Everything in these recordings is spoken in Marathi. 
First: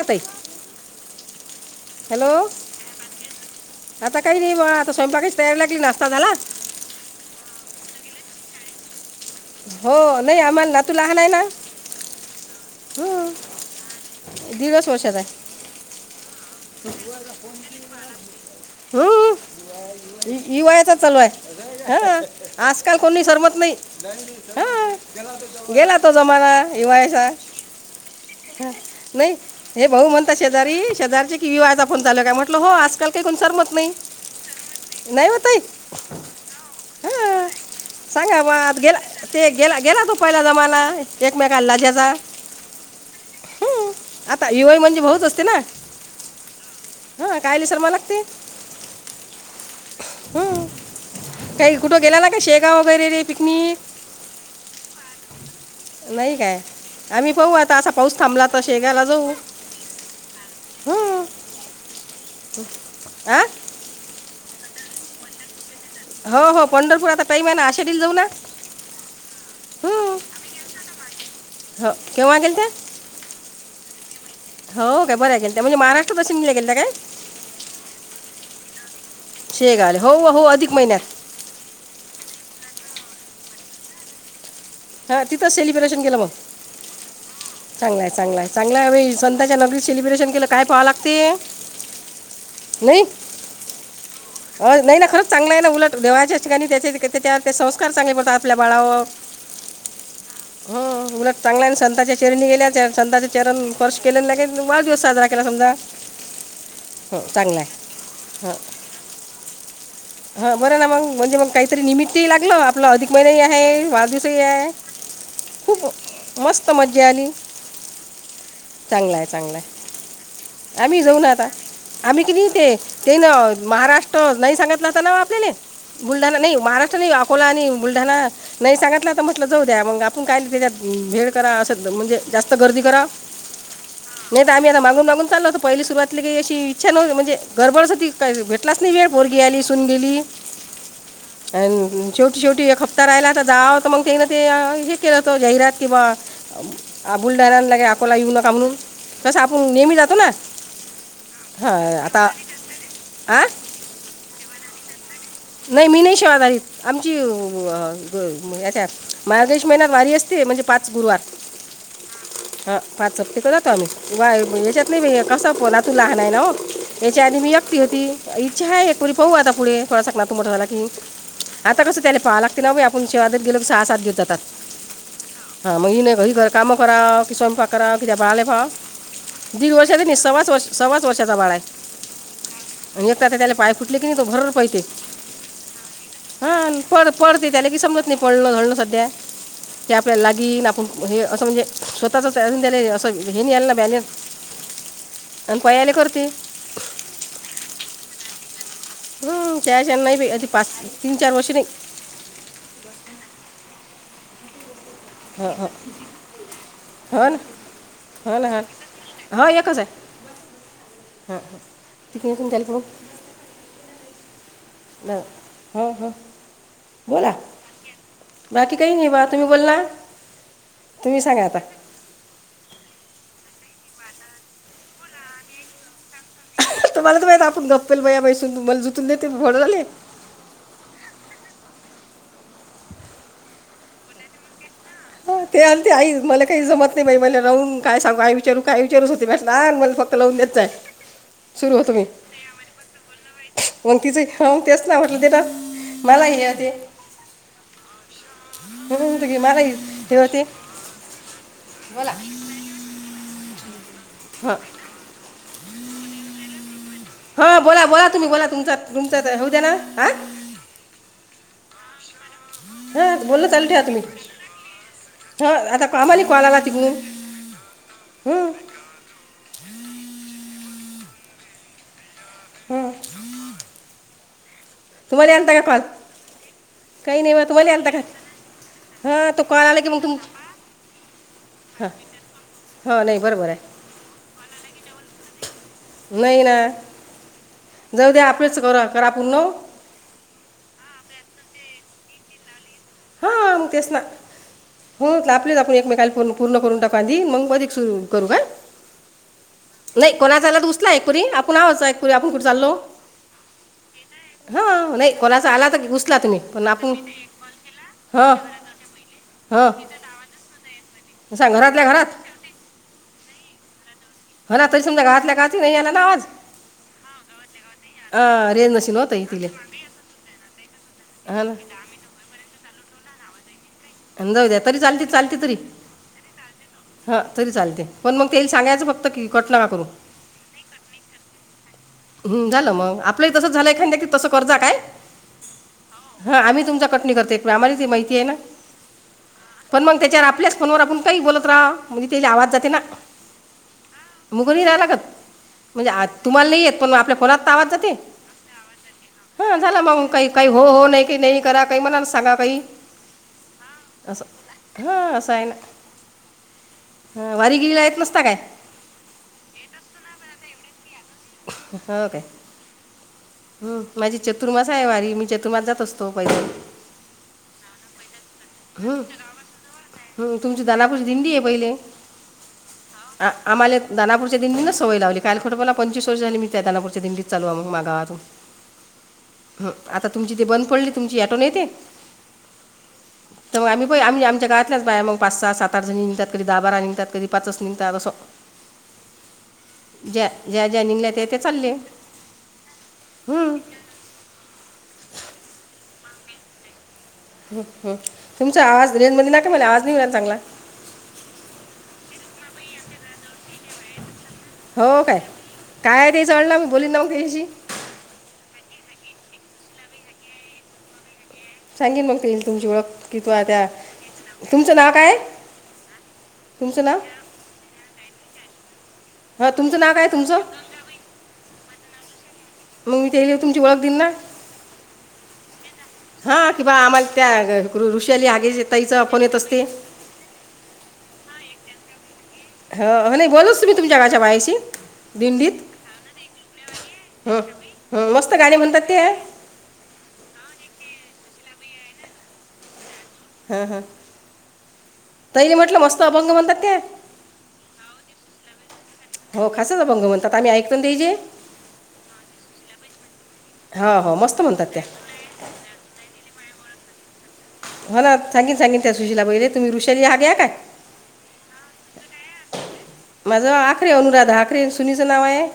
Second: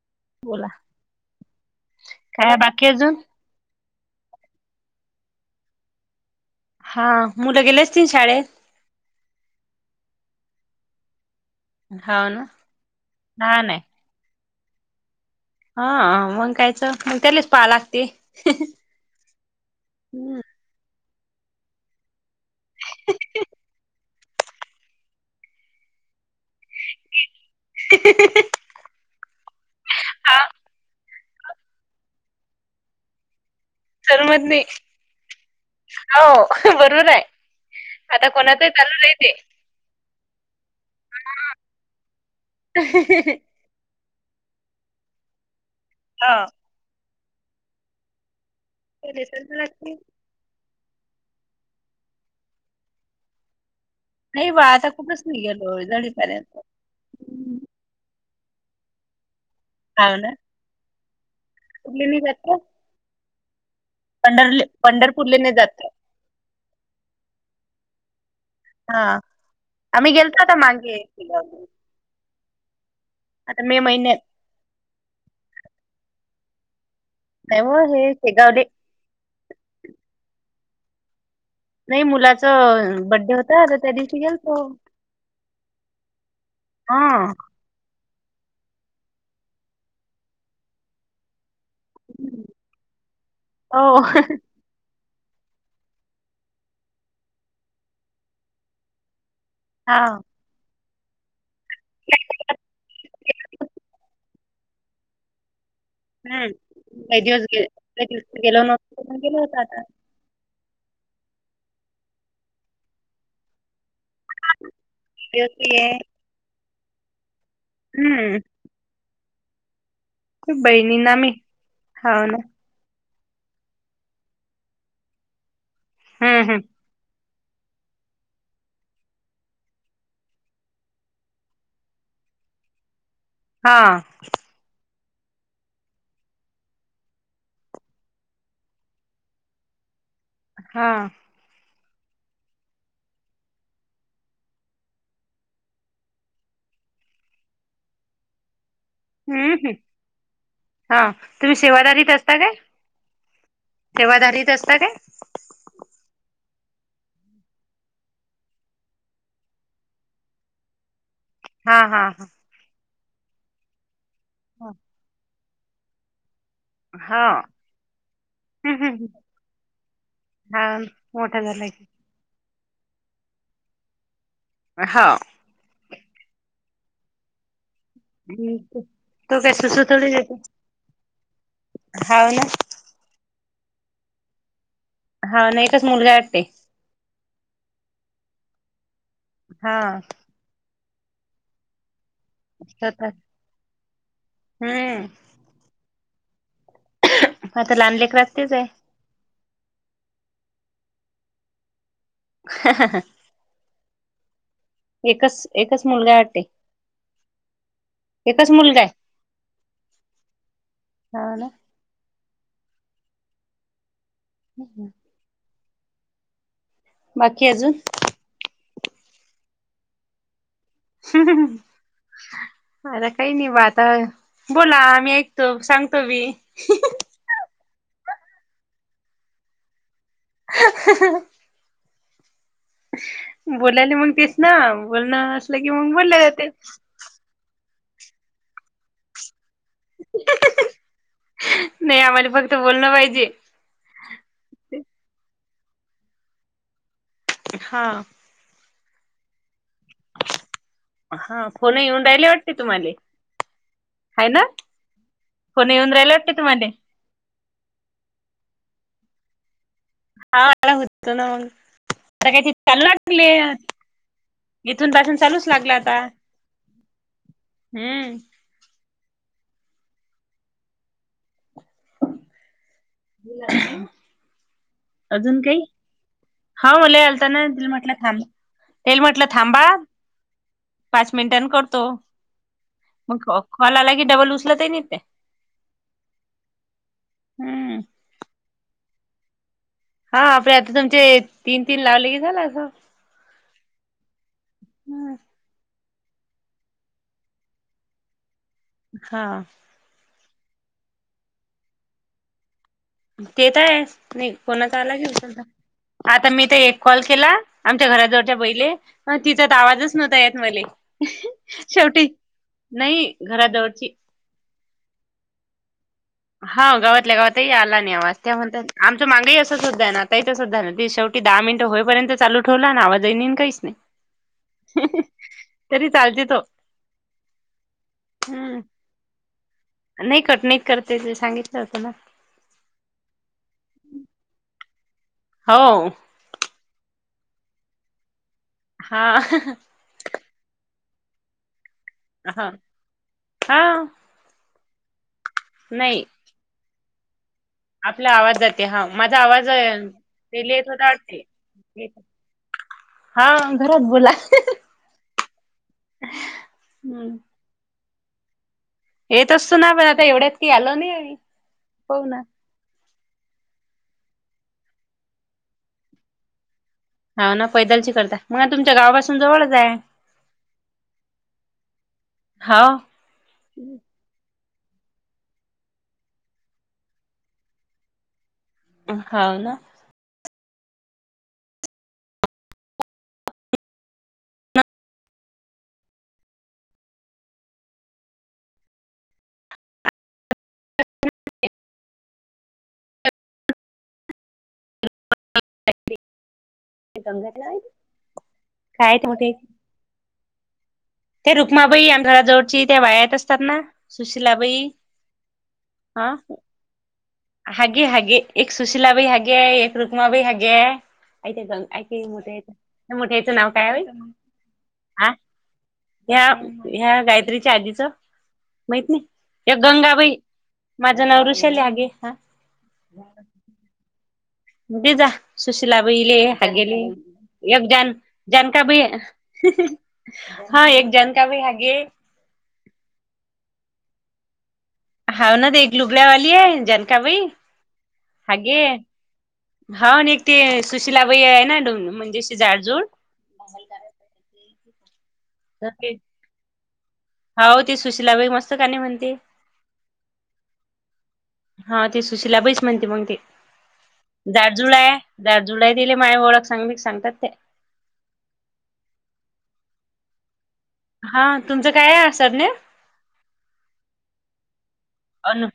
बोला ना ताई बोला [inaudible] हॅलो काय बाकी अजून आता काही नाही ब्यो आता स्वयंपाकाची तयार लागली नाश्ता झाला हा मुलं गेले असतील शाळेत? हो नाही आम्हाला नातू लहान आहे ना हा ना हम्म.. हा नाही दिडस वर्ष झाली हा मग कायचं [inaudible] मग त्यालेच पाहा लागते [inaudible] हम्म हम्म [inaudible] इवायचा चालू हाय [unintelligible] हं.. आजकाल कोणी सरमत नाही [inaudible] हा [unintelligible] गेला तो जमाना ईवायाचा [inaudible] [inaudible] नाही हे भाऊ म्हणता हा शेजारी शेजारीच्या की विवायचा फोन चालूच काय? म्हटलं हो आजकाल काही कोण सर मत नाही सरमत नाही [unintelligible] नाही हो ताई हो बरोबर आहे हा.. आता सांगा म [inaudible] कोणाचही आ चालू गेला नाही ते- गेला- गेला तू पहिला जमाना एकमेकाला लाज्याचा [inaudible] म्ह... आता युवाई म्हणजे भाऊच असते ना हा हा कायली शर्मा लागती [inaudible] फ लागतील [unintelligible] हम्म [inaudible] काही कुठं गेलाला काय शेगाव वगैरे रे पिकनिक [inaudible] नाही बा आता कुठच हो गलो [unintelligible] नाही काय आम्ही पाऊ आता असा पाऊस थांबला तर शेगायला जाऊ [inaudible] अा ना [unintelligible] हम्म कुठले नाही जात का [inaudible] आं पंढरले- पंढरपूरले नाही जात काय? हो -हो पंढरपूर आता टाइम आहे ना आशेडीला जाऊ ना हा आम्ही हं. गेलतो आता मागे. [unintelligible] हो केव्हा गेलते? [inaudible] आता मे महिन्यात. हो [inaudible] काय बरय गेलत्या म्हणजे महाराष्ट्र बस नी गेल त्या काय? [inaudible] नाहीवो हे शेगावले. शेगावले हो -हो अधिक महिन्यात. [inaudible] नाही मुलाच बड्डे होता त त्या दिवशी गेलतो. हा तिथं सेलिब्रेशन केलं मग? हा चांगलय -चांगलय -चांगलय बाई संताच्या नगरीत सेलिब्रेशन केलं काय [inaudible] पोहा लागते. नाही हो. [inaudible] हो नाही ना खरंच चांगलं आहे ना उलट देवाच्या ठिकाणी त्याचे [unintelligible] त्या संस्कार चांगले पडतात आपल्या बाळावर हा हं... उलट चांगला संतताच्या चरणी गल्या सताचे चरण स्पर्श केल्या का वाढदिवस साजरा केला समजा. हम्म काही दिवस चांगला आहे गेलो [unintelligible] नव्हतो पण गेलो होतो आता. हा बरं ना मग म्हणजे मग काहीतरी निमित्त लागलं आपला अधिक महिना आहे वाढदव तस आहे खूप मस्त मजा आली हम्म चांगलाय चांगलाय आम्ही बहिणींना जाऊ मी ना आता आम्ही हाव ना कितीेते ते ना महाराष्ट्र नाही सांगितला अस ना आपल्याने बुलढाणा हम्म नाही हम्म महाराष्ट्र अकोला आणि बुलढणा नाही सांगितलं तर म्हटलं जाऊ द्या मग आपण काय त्याच्यात भेड करा असं म्हणजे जास्त गर्दी करा हा नाही त आम्ही आता मागून मागून चाल होत पहिली सुरवात लगे काही अशी इच्छा न म्हणे गडबडच होती तकाही भेलाच नाही वेळ पोरगी आली तून गेली. हा. अन शेवटी शेवटी एक हप्ता राहिला त जाव मग त्यान ते हे केलं होत जाहिरात कि बा बुलडाणा आणि लगे अकोला येऊ नका म्हणून तसं हम्म हम्म आपण नेहमी जातो ना हा तुम्ही हा सेवाधारीत आता. आ? सेवादाली असता ते. नाही मी नाही शेवादारीन आमची [unintelligible] त्या मार्गशीश महिन्यात वारी असते म्हणजे पाच गुरुवार. हा हा हा. हा पाच जातो तिकडे जातो आम्ही हा याच्यात नाही कस तू लहन आहे ना हो. हा याचा आधी मी एकटी होती इच्छा हम्म आहे हम्म कोणी पाहू आता पुढे थोडासा तू मोठा हा झाला की मोठा झाला आता की कसं त्याला पाहा लागते ना बाई आपण सेवा देत गेलो की मग सहा साथ दिवस जातात. हाव हा मग नाही घरी घर कामं करा की स्वयंपाक करा कि त्या बाळा ले पहाव. तो काय दीड सुसू वर्षाचे थोडीच नी येतो सव्वाच वर्ष सव्वाच वर्षाचा बाळा आहे. हाव ना आणि एक तर ते त्याला पाय फुटले की नाही तो भर पळते हवं न एकच मुलगा. पडते पडते त्याला काही समजत नाही पडणं धडणं सध्या हा की आपल्याला ला घे ना आप हे असं म्हणजे स्वतःच अजून तेला स्वतः असं हे नाही आलं न बॅलेन्स. हम्म आणि पळायला करते. आता लहान लेकराचं तेच ए. हम्म त्याची नाही बाई अती पाच तीन चार वर्ष नाही. [inaudible] एकच हो हो एकच मुलगा वाटते? हो एकच मुलगा आहे. हवं एकच आहे हो ह ना ह तिक [unintelligible] [inaudible] ना हो हो बोला बाकी अजून बाकी काही नाही बा तुम्ही बोलला तुम्ही सांगा आता अर काय नाही बाात ह बोला आम्ही ऐकतो सांगतो मी मला माहि आपण गप्पेल मया बैसून मला जुून देते भोड झाले ह बोलायला मग तेस ना बोलणं हं, असलं ते की आले मग आई बोलले मला जाते काही जमत ते बाई मला राून काय सांगू काय विचारू काय विचारूच होते भॅटला फक्त लावून देतचय सुरू होतु नाही म् आम्हाला फक्त बोलणं पाहिजे. मग तिचेग तेच ना वाटलं तेरा मला हे ते हा ह त मला हे होते हा फोन येऊन बोला राहिले वाटते तुम्हाला ह ना हां कोणी येऊन राहिला वाटते तुमने हा बोला बोला तुम्ही बोला तुमच्या तुमच्यात होऊ दे्या ना हा हा होत ना मग आता हां बोलणं काय चालू ठेवा तुम्ही [unintelligible] इथून पासून चालूच हां लागला आता आम्हाला कॉल आला तिकडून हम्म. हं, हम्म [inaudible] तुम्हाला अजून आलता काय काही कॉल? हा मुला काही नाही आलताना बा तेल तुम्हाला आणता म्हटलं का थांब तेल म्हटलं हां तो थांबा कॉल आला की मग तुम पाच मिनिटां करतो हां हां नाही मग बरोबर कॉल आहे आला की डबल उचलत आहे नाही ते नाही ना हम्म जऊ द्या आपेच क करा आपूर् न हा आपडे आता तुमचे तीन तीन लावले के झालं अस हाग तेच ना हो तपलेच आपण एकमेकाला फोन पूर्ण करून टाकध मग मध्ये सुरू करू का हा नाही कोणा चाला तर द उचला एकपुरी आपण आवोच एकपुरी आपण कुठे चालो तेेत आहे नाही कोणाचा आला नाही घेऊ कोणाचा आला तर उचला आता तुम्ही मी ते पण एक आपण कॉल केला आमच्या घरा हां जवळच्या बहिले तिचात हां आवाजच नव्हता यत मले सांग घरातल्या घरात शेवटी नाही घरा जवळची होणा तरी समजा घातल्या गात नाही याला ना आवाज हा गावातल्या गावातही आला नाही आवाज त्या हा, म्हणत रेंज नशील आमचं होतं ही माग तिले असं सुद्धा आहे ना आता इ सुद्धा आहे ना त शेवट ी दहा हा ना मिनिट होईपर्यंत चालू ठेव ना आवाज येईन काहीच नाही जाऊ द्या तरी चालत चालते तरी तरी चाल हा तरी चालते पण मग ते हम्म. सांगायचं फक्त कि कटना का करू नाही कठीनाईत करते ते सांगितलं होतं ना हम् झालं मग आपल्या तसं झालंय काही नाहीक् तसं कज काय हो हा आम्ही तुमचा कटणी करते आम्हाला ती माहितीय आहे ना हा पण मग त्याच्यावर आपल्याच फोनवर आपण काही बोलत राहा म्हणजे त्याला हा आवाज जाते ना हा मुग रायला लागत म्हणजे नाही आ तुम्हाला नाही येत पण आपल्या कोनात आवाज जे आपला आवाज जाते हा माझा आवाज हा झाला मग काही काही तेला हो येत हो होता नाही काही वाटते. नाही करा काही मला सांगा काही हा घरात बोल असं हा असं आहे ना हम्म. ह वारी गेला य नसता काय येत असतो ना पण आता एवढ्यात की आलो नाही आ हो का हम माझी चतुर्मास आहे वारी मी चतुर्मास जात असतो पैसे हा ना पैदल ची करता मग तुमच्या हम् गावापासून जवळच आहे हम् तुमची दनापुज दिंडी आहे पहिले हाव आम्हालाानापूर दिंडीच सवय लावली काल खोपपाला पंचवीस वर्ष झाली म त्या दनापूच्या दिंडी चालू मगाातून खाऊ ना आता तुमची ते बंद पडले तुमची ॅटोन येते तर मग आम्ही आम्हीमच्या गातच बाया मग पाच सहा सात आठ ज निघतात कध दहा बार निघत की पाच निघतात असं [unintelligible] ज्या ज्या ज्यानंगल्या त्या ते चालले हं, ह तुमचं आज काय ते रेज म ना का मला आज म येला चांगला त्या रुक्माबाई आमच्याड जवळची त्या वाया येत असतात ना सुशिलाबाई हा लामहीोलली नाव घची हे हे एकक सुशीलला बाै हे एक एक रुक्मा बई ह यत य सांगेन मग ते तुमची ओळख मोठ्याच मोठ्या की तू याचं नाव त्या काय आहेल तुमचं नाव काय हा आहे? ह्या तुमचं नाव ह्या गायत्रीच्या आधीच माहित नाही हां या तुमचं नाव काय आहे गंगाबाई तुमचं माझं नाव ऋषाल आगे हा मग मी ते तुमची ळख दिन ना ते जा सुशिला बले ह हां की बा गेले आम्हाला त्या एक जान ऋ- ऋषाली आगे जानका ब ताईचा फोन येत असते हा एक जाणकार भी हगे ह नाही बोलूच तु तुम्ही तुमच्या घच्या बायाशी हाव ना दिंडीत दे एक लुबळ्यावाली आहे जनकाबाई हं, हं, मस्त गाणे हगे म्हणतात ते हां हा एक ते सुशिलाबाई आहे ना म्हणजे झाडजूड हा हा तहीरी म्हटलं मस्त अभंग म्हणतात त्या होा हो ते सुशिलाबाईक मस्त का नाही म्हणते हो खासच अभंग म्हणतात आम्ही ऐकतो ना त्याचे हा ते सुशिला बैस म्हणते मग ते हा हो मस्त म्हणतात जुला त्या द जुलै दिली माझ ओळख सांगली सांगतात ते हा ना सांगीन सांगीन त्या सुशला बैले तुम्ही ऋषाली हा ग घ्या काय हा तुमचं काय आहे असर नाही माझा आखरे अनुराध आखे सुनीचं नाव आहे अनु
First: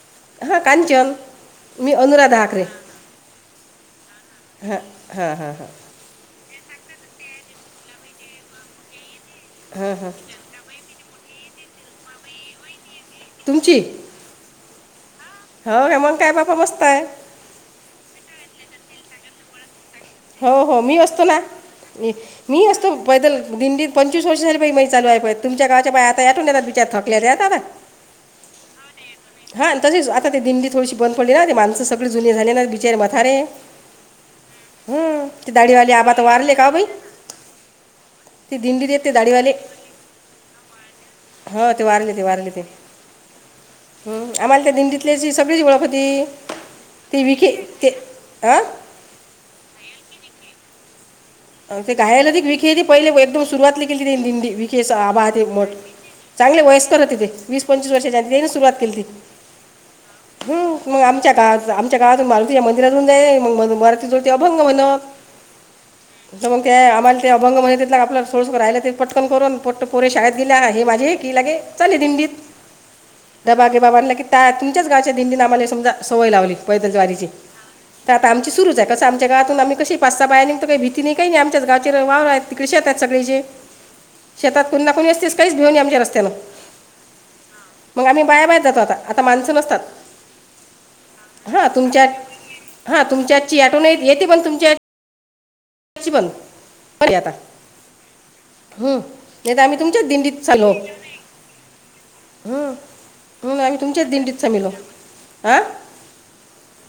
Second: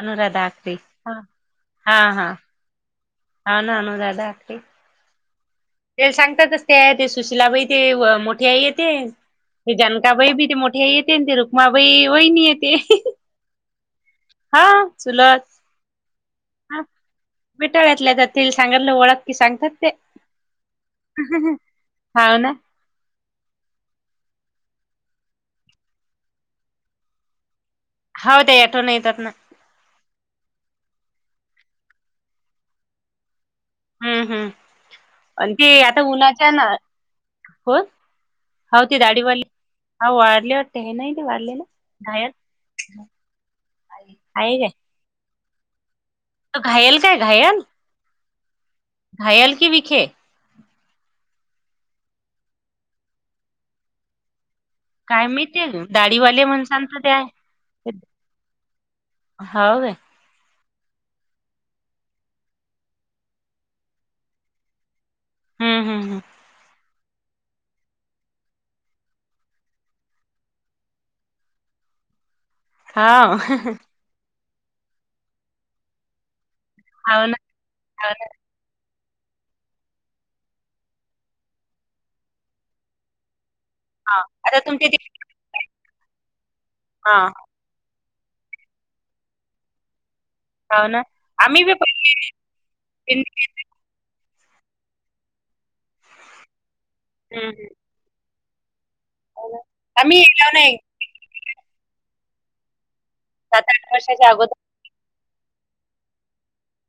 अनुराधा हा आखरे. कांचन हा मी हा हा अनुराधा आाकरे हा ना न ददा आख हा हा हा ते सांगतातच ते ते सुशिलाबाई ते मोठे आहे ते ते हां हां जानकाबाई बी ते मोठे येते आणि ते रुक्माबाई वहिणी येते तुमची हा सुलज हो हेमन काय बापा मस्त आहे मिेटाळ्यातल्या तर ते सांगालं ओळख की सांगतात ते हो हो मी असतो ना हाव ना मी असतो पैदल दिंडी पंचवीस वर्षाली बा मही लू आहे तुम गावाच्या बा आताठून ना विचार थकलेत दादा हो ते याठवून येतात ना हा तशीच आता ते दिंडी थोडीशी बंद पडली ना ते माणसं सगळी जुने झाली ना बिचार मथारे हम्म हम्म हम्म ती आणि ते दाढवाली आता आबाता उन्हाच्या वारले का ना अभई हो ते दिडडीड तेाडीिवाले हा वाढलेवर ते हे नाही ते वाढले ना घायर हम आम्हाला त्या दिंडीितल्याची सगळीच ओळखपती तो घायल काय तेी विखे घायल ते अं घायल की विखे ते घायला त विखे पहिले एकदम सुरुवातली केली ते दिंडी काय आभह ते मी मोठ दाढीवाले चांगले म्हणसान तर वयस्कर ते ति आहे तेे वीस पंचवीस वर्षाच्या त्या सुरुवात केली ती हा दे हम् मग आमच्या काळात आमच्या काळात मारुतीच्या मंदिरातून जाई मग मराती जोड ते अभंग म्हण हम् हम् हम तर मग ते आम्हाला ते अभंग म्हण तथग आपलं सोळस राहिला ते पटकन करून पट कोर शाळेत गेल्या हे माझे हे की लागे चाले दिंडी ह दबागे बाबांला कि त्या तुमच्याच गावच्या दिंडी नामाने समजा सवय लावली पैदल जवारीची हाव ना हाव तर ना आता आमची सुरुच आहे कस आमच्या गावातून आम् क पाच सहा बाहे निघ काही भ ति काही नाही आमच्याच गावचे वावर आहेत तिकडे शेत आहेत सगळे ज हा आता शेतात कोणी तुमच्या ना ते कोणी असतेच काहीच भेऊनेमच्या रस्त्यां हा मग आम्ही बायाबाहेर जातो आता आता माणसं नसतात हाव ना आम्ही हा बी पहिले तुमच्यात हा दिंडी- तुमच्या आची आठवण येते पण तुमची [unintelligible] नही हम्म हम्म हो त ना. आम्ही तुमच्या दिंडीत येलो चाल्लो नाही हूं! हू सात आम्ही आठ तुमच्या वर्षाच्या दिंडीत अगोदर सामिलहो आ!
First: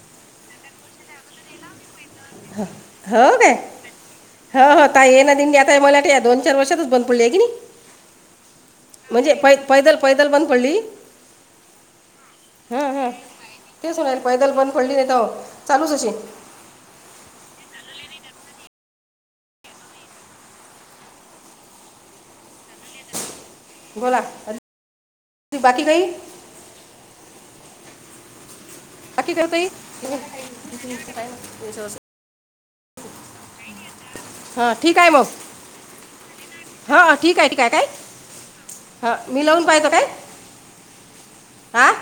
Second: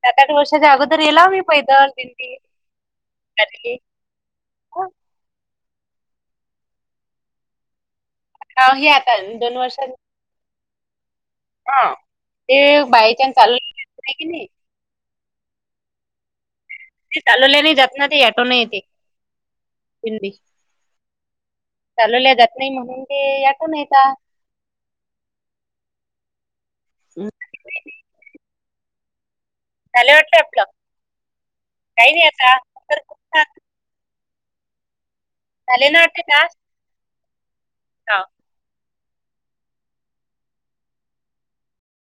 सात आठ वर्षाच्या अगोदर येला मी पैदल दि हं हो काय? ह हो ताये ये ना दिंडी आताय मलाठी या दोन चार वर्षातच बंद पडली आहे की नी. हा हे आता म्हणजे पै दोन वर्षां पैदल पैदल बंद पडली हा ते हं हं बाय चान्स चालू तेच नाही होणार की नाही पैदल बंद पडली नही त चालूच अशी. ती चालवले नही जात ना ती ऑटो ने येते दिंडी चालवल्या जात नाही म्हणून ते ऑटोने येतात बोला बाकी काही? [unintelligible] [unintelligible] झाले वाटत आपलं, काही नही अता. हं ठीक आहे म. झाले ना आजचे तास. ह ठीक आहे ठीकय काय हा! ह मी लावून पाहयतो काय आ.